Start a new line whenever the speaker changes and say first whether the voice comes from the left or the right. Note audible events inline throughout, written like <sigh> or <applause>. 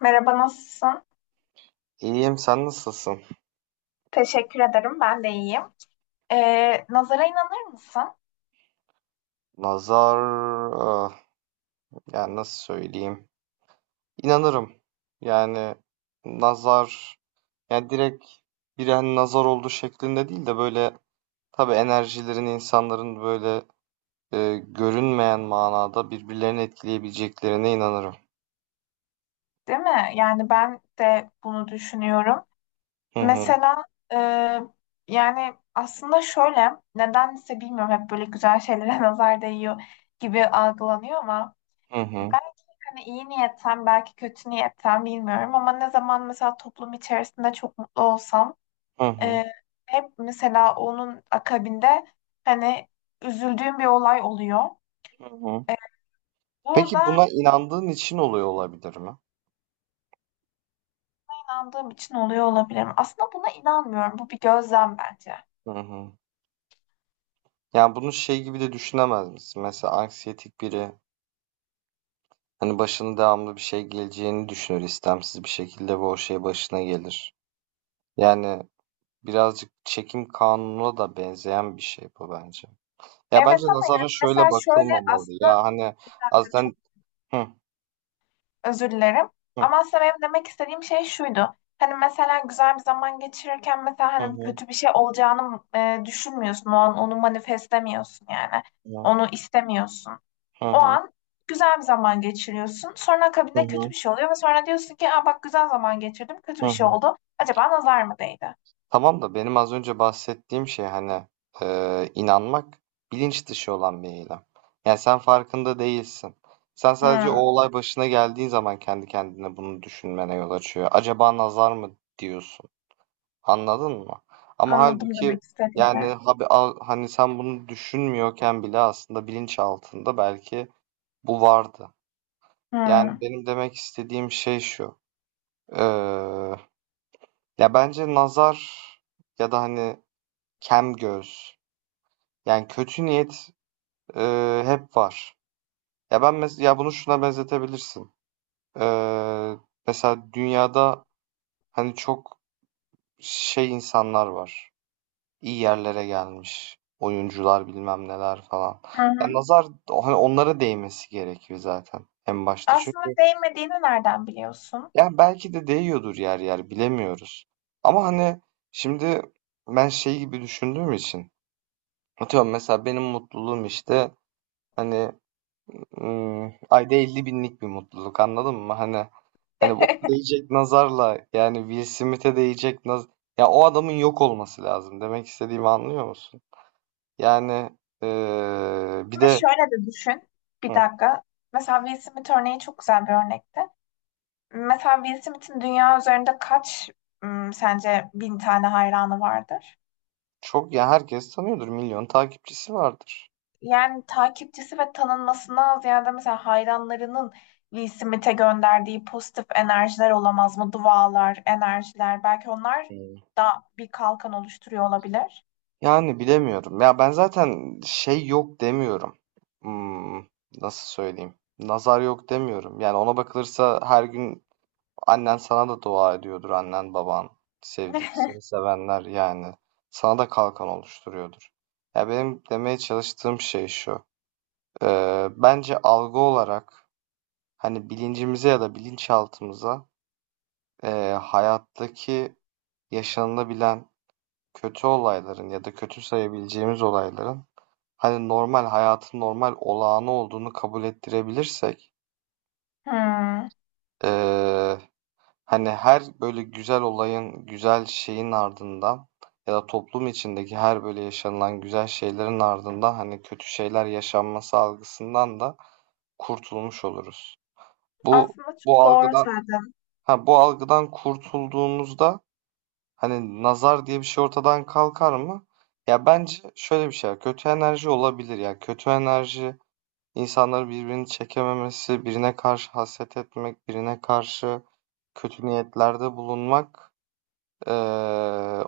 left: Merhaba, nasılsın?
right: İyiyim, sen nasılsın?
left: Teşekkür ederim, ben de iyiyim. Nazara inanır mısın?
right: Nazar, ah, yani nasıl söyleyeyim? İnanırım. Yani nazar, yani direkt birine nazar oldu şeklinde değil de böyle tabii enerjilerin insanların böyle görünmeyen manada birbirlerini etkileyebileceklerine inanırım.
left: Değil mi? Yani ben de bunu düşünüyorum.
right: Hı hı,
left: Mesela e, yani aslında şöyle, nedense bilmiyorum hep böyle güzel şeylere <laughs> nazar değiyor gibi algılanıyor ama
right: hı hı,
left: belki hani iyi niyetten, belki kötü niyetten bilmiyorum ama ne zaman mesela toplum içerisinde çok mutlu olsam
right: hı hı,
left: e, hep mesela onun akabinde hani üzüldüğüm bir olay oluyor.
right: hı hı.
left: Burada
right: Peki buna inandığın için oluyor olabilir mi?
left: İnandığım için oluyor olabilirim. Aslında buna inanmıyorum. Bu bir gözlem bence.
right: Hı hı. Yani bunu şey gibi de düşünemez misin? Mesela anksiyetik biri, hani başına devamlı bir şey geleceğini düşünür istemsiz bir şekilde ve o şey başına gelir. Yani birazcık çekim kanununa da benzeyen bir şey bu bence. Ya bence
left: Evet ama
right: nazara
left: yani mesela
right: şöyle
left: şöyle
right: bakılmamalı.
left: aslında
right: Ya hani
left: bir dakika.
right: azden, hı
left: Özür dilerim.
right: hı
left: Ama aslında benim demek istediğim şey şuydu. Hani mesela güzel bir zaman geçirirken mesela
right: hı,
left: hani
right: hı
left: kötü bir şey olacağını düşünmüyorsun. O an onu manifestlemiyorsun yani.
right: hı,
left: Onu istemiyorsun.
right: hı
left: O
right: hı,
left: an güzel bir zaman geçiriyorsun. Sonra akabinde kötü bir şey oluyor ve sonra diyorsun ki, aa, bak güzel zaman geçirdim, kötü
right: hı
left: bir şey
right: hı.
left: oldu. Acaba nazar mı değdi?
right: Tamam da benim az önce bahsettiğim şey hani, inanmak bilinç dışı olan bir eylem. Yani sen farkında değilsin. Sen sadece o
left: Hmm,
right: olay başına geldiği zaman kendi kendine bunu düşünmene yol açıyor. Acaba nazar mı diyorsun? Anladın mı? Ama
left: anladım
right: halbuki
left: demek
right: yani
left: istediğini.
right: hani sen bunu düşünmüyorken bile aslında bilinç altında belki bu vardı. Yani
left: Hmm.
right: benim demek istediğim şey şu. Eee, Ya bence nazar ya da hani kem göz. Yani kötü niyet, hep var. Ya, ben mes ya, bunu şuna benzetebilirsin. Eee, Mesela dünyada, hani, çok şey insanlar var. İyi yerlere gelmiş oyuncular, bilmem neler falan.
left: Hı
right: Ya,
left: hı.
right: nazar, hani, onlara değmesi gerekiyor zaten en başta.
left: Aslında
right: Çünkü
left: değmediğini nereden biliyorsun?
right: yani belki de değiyordur yer yer, bilemiyoruz. Ama, hani, şimdi ben şey gibi düşündüğüm için, atıyorum mesela benim mutluluğum, işte, hani, ayda 50 binlik bir mutluluk anladın mı? Hani ona
left: <laughs>
right: değecek nazarla yani Will Smith'e değecek naz, ya o adamın yok olması lazım. Demek istediğimi anlıyor musun? Yani bir
left: Ama
right: de
left: şöyle de düşün. Bir
right: hı,
left: dakika. Mesela Will Smith örneği çok güzel bir örnekti. Mesela Will Smith'in dünya üzerinde kaç, sence bin tane hayranı vardır?
right: çok ya herkes tanıyordur. Milyon takipçisi vardır.
left: Yani takipçisi ve tanınmasından ziyade mesela hayranlarının Will Smith'e gönderdiği pozitif enerjiler olamaz mı? Dualar, enerjiler. Belki onlar
right: Hmm.
left: da bir kalkan oluşturuyor olabilir.
right: Yani bilemiyorum. Ya ben zaten şey yok demiyorum. Hmm, nasıl söyleyeyim? Nazar yok demiyorum. Yani ona bakılırsa her gün annen sana da dua ediyordur, annen baban, sevdik seni
left: <laughs>
right: sevenler yani sana da kalkan oluşturuyordur. Ya benim demeye çalıştığım şey şu. Bence algı olarak hani bilincimize ya da bilinçaltımıza, hayattaki yaşanılabilen kötü olayların ya da kötü sayabileceğimiz olayların hani normal hayatın normal olağanı olduğunu kabul ettirebilirsek,
left: Hmm.
right: ee, hani her böyle güzel olayın, güzel şeyin ardından ya da toplum içindeki her böyle yaşanılan güzel şeylerin ardından hani kötü şeyler yaşanması algısından da kurtulmuş oluruz. Bu
left: Aslında
right: bu
left: çok doğru
right: algıdan,
left: söyledin.
right: ha bu algıdan kurtulduğumuzda hani nazar diye bir şey ortadan kalkar mı? Ya bence şöyle bir şey var, kötü enerji olabilir ya. Kötü enerji insanları birbirini çekememesi, birine karşı haset etmek, birine karşı kötü niyetlerde bulunmak,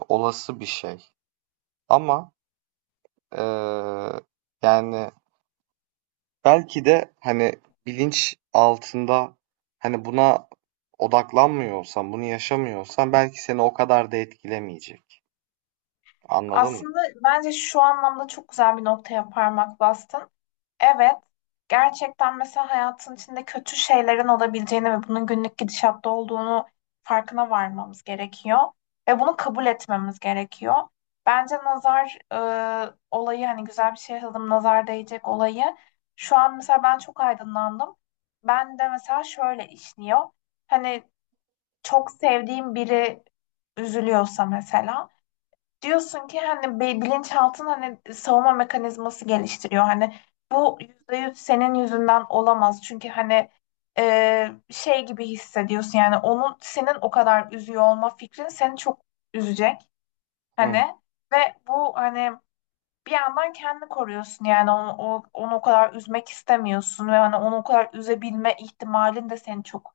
right: olası bir şey. Ama eee, yani belki de hani bilinç altında hani buna odaklanmıyorsan, bunu yaşamıyorsan belki seni o kadar da etkilemeyecek. Anladın mı?
left: Aslında bence şu anlamda çok güzel bir noktaya parmak bastın. Evet, gerçekten mesela hayatın içinde kötü şeylerin olabileceğini ve bunun günlük gidişatta olduğunu farkına varmamız gerekiyor ve bunu kabul etmemiz gerekiyor. Bence nazar olayı hani güzel bir şey yazalım, nazar değecek olayı. Şu an mesela ben çok aydınlandım. Ben de mesela şöyle işliyor. Hani çok sevdiğim biri üzülüyorsa mesela diyorsun ki hani bilinçaltın hani savunma mekanizması geliştiriyor. Hani bu %100 senin yüzünden olamaz. Çünkü hani şey gibi hissediyorsun yani onun senin o kadar üzüyor olma fikrin seni çok üzecek.
right: Hı
left: Hani ve bu hani bir yandan kendini koruyorsun yani onu o kadar üzmek istemiyorsun ve hani onu o kadar üzebilme ihtimalin de seni çok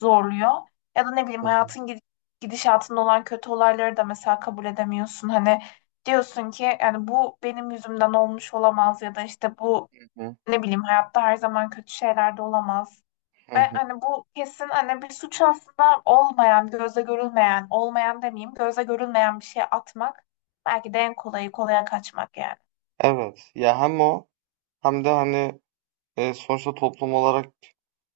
left: zorluyor. Ya da ne bileyim
right: hı,
left: hayatın gidişatında olan kötü olayları da mesela kabul edemiyorsun. Hani diyorsun ki yani bu benim yüzümden olmuş olamaz ya da işte bu
right: hı hı,
left: ne bileyim hayatta her zaman kötü şeyler de olamaz.
right: hı
left: Ve
right: hı.
left: hani bu kesin hani bir suç aslında olmayan, gözle görülmeyen, olmayan demeyeyim, gözle görülmeyen bir şey atmak belki de en kolayı kolaya kaçmak yani.
right: Evet. Ya hem o hem de hani, sonuçta toplum olarak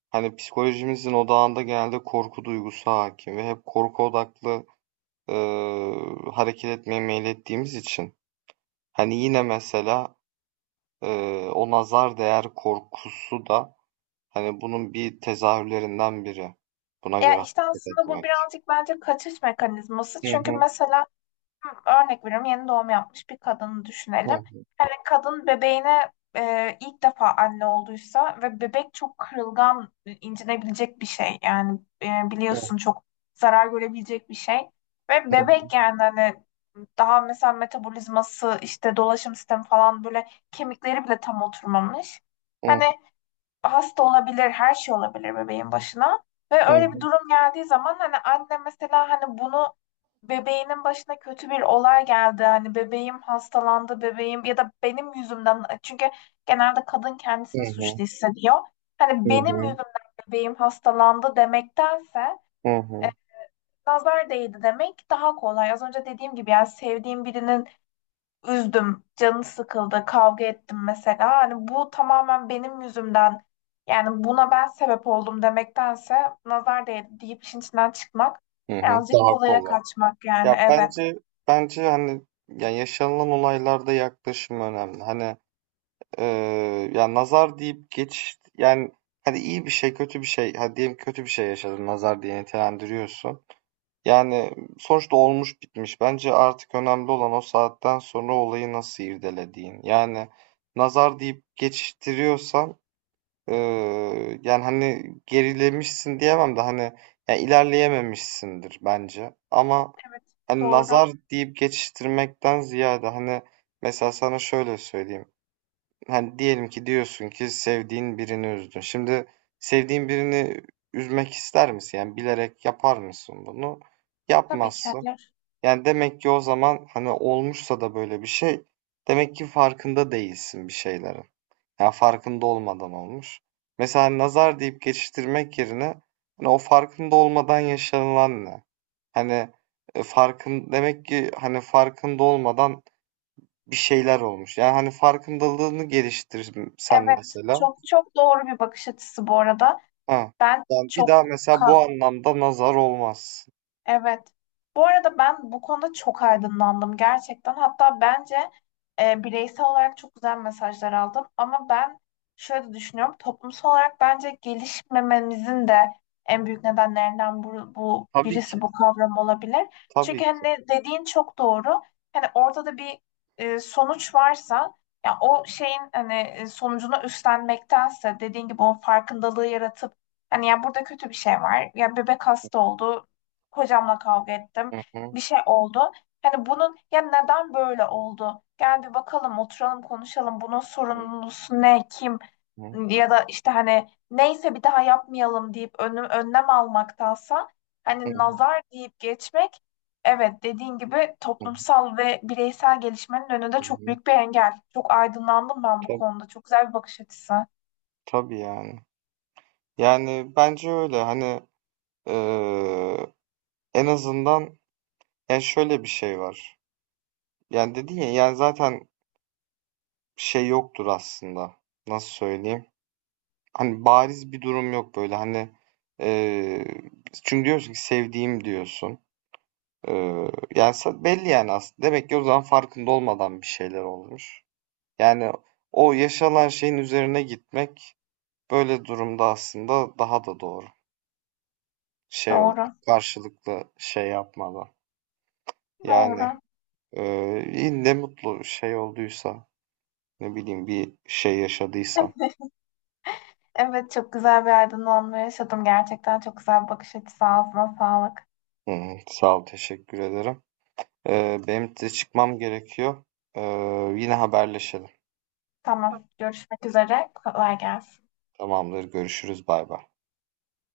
right: hani psikolojimizin odağında genelde korku duygusu hakim ve hep korku odaklı, e, hareket etmeye meylettiğimiz için, hani yine mesela, o nazar değer korkusu da hani bunun bir tezahürlerinden biri. Buna
left: Ya
right: göre
left: işte
right: hareket
left: aslında bu
right: etmek.
left: birazcık bence kaçış mekanizması.
right: Hı
left: Çünkü
right: hı.
left: mesela örnek veriyorum, yeni doğum yapmış bir kadını düşünelim.
right: Hı
left: Hani kadın bebeğine ilk defa anne olduysa ve bebek çok kırılgan, incinebilecek bir şey. Yani
right: hı.
left: biliyorsun çok zarar görebilecek bir şey. Ve bebek yani hani daha mesela metabolizması işte dolaşım sistemi falan böyle kemikleri bile tam oturmamış.
right: Hı
left: Hani
right: hı.
left: hasta olabilir, her şey olabilir bebeğin başına. Ve
right: Hı
left: öyle bir
right: hı.
left: durum geldiği zaman hani anne mesela hani bunu bebeğinin başına kötü bir olay geldi. Hani bebeğim hastalandı, bebeğim ya da benim yüzümden, çünkü genelde kadın
right: Hı
left: kendisini
right: hı.
left: suçlu hissediyor.
right: Hı
left: Hani benim
right: hı.
left: yüzümden bebeğim hastalandı demektense
right: Hı hı.
left: nazar değdi demek daha kolay. Az önce dediğim gibi yani sevdiğim birinin üzdüm, canı sıkıldı, kavga ettim mesela. Hani bu tamamen benim yüzümden, yani buna ben sebep oldum demektense nazar değdi deyip işin içinden çıkmak birazcık
right: Daha
left: kolaya
right: kolay.
left: kaçmak yani,
right: Ya
left: evet.
right: bence hani yani yaşanılan olaylarda yaklaşım önemli. Hani, ya nazar deyip geç yani, hani iyi bir şey, kötü bir şey, hadi diyelim kötü bir şey yaşadın, nazar diye nitelendiriyorsun. Yani, sonuçta olmuş bitmiş. Bence artık önemli olan o saatten sonra olayı nasıl irdelediğin. Yani nazar deyip geçiştiriyorsan, yani, hani, gerilemişsin diyemem de, hani, ya, ilerleyememişsindir bence. Ama,
left: Evet,
right: hani,
left: doğru.
right: nazar deyip geçiştirmekten ziyade, hani, mesela sana şöyle söyleyeyim. Hani, diyelim ki diyorsun ki sevdiğin birini üzdün. Şimdi sevdiğin birini üzmek ister misin? Yani bilerek yapar mısın bunu?
left: Tabii ki
right: Yapmazsın.
left: hayır.
right: Yani, demek ki o zaman, hani, olmuşsa da böyle bir şey, demek ki farkında değilsin bir şeylerin. Yani farkında olmadan olmuş. Mesela nazar deyip geçiştirmek yerine, hani, o farkında olmadan yaşanılan ne? Hani, demek ki, hani, farkında olmadan bir şeyler olmuş. Yani, hani, farkındalığını geliştirsen
left: Evet,
right: mesela.
left: çok çok doğru bir bakış açısı bu arada.
right: Ha.
left: Ben
right: Yani, bir
left: çok
right: daha mesela bu
left: ka-
right: anlamda nazar olmaz.
left: evet. Bu arada ben bu konuda çok aydınlandım gerçekten. Hatta bence bireysel olarak çok güzel mesajlar aldım. Ama ben şöyle düşünüyorum. Toplumsal olarak bence gelişmememizin de en büyük nedenlerinden bu,
right: Tabii ki,
left: birisi bu kavram olabilir. Çünkü
right: tabii ki.
left: hani dediğin çok doğru. Hani ortada bir sonuç varsa, ya o şeyin hani sonucunu üstlenmektense dediğin gibi o farkındalığı yaratıp, hani ya burada kötü bir şey var. Ya bebek hasta oldu. Hocamla kavga ettim.
right: Hı hı.
left: Bir şey oldu. Hani bunun ya neden böyle oldu? Gel bir bakalım, oturalım, konuşalım. Bunun
right: Hı hı.
left: sorumlusu ne, kim?
right: Hı hı.
left: Ya da işte hani neyse bir daha yapmayalım deyip önlem almaktansa hani nazar deyip geçmek, evet, dediğin gibi
right: Hı hı.
left: toplumsal ve bireysel gelişmenin önünde
right: Hı
left: çok
right: hı.
left: büyük bir engel. Çok aydınlandım ben bu konuda. Çok güzel bir bakış açısı.
right: Tabii yani. Yani bence öyle hani, eee, en azından yani şöyle bir şey var. Yani dedin ya yani zaten şey yoktur aslında. Nasıl söyleyeyim? Hani bariz bir durum yok böyle hani, eee, çünkü diyorsun ki sevdiğim diyorsun. Eee, Yani belli yani aslında. Demek ki o zaman farkında olmadan bir şeyler olmuş. Yani o yaşanan şeyin üzerine gitmek böyle durumda aslında daha da doğru. Şey olarak
left: Doğru.
right: karşılıklı şey yapmadan. Yani
left: Doğru.
right: iyi, ne mutlu şey olduysa, ne bileyim bir şey yaşadıysa.
left: Evet, çok güzel bir aydınlanma yaşadım. Gerçekten çok güzel bir bakış açısı. Ağzına sağlık.
right: Hı, sağ ol, teşekkür ederim. Benim de çıkmam gerekiyor. Yine haberleşelim.
left: Tamam. Görüşmek üzere. Kolay gelsin.
right: Tamamdır, görüşürüz, bay bay.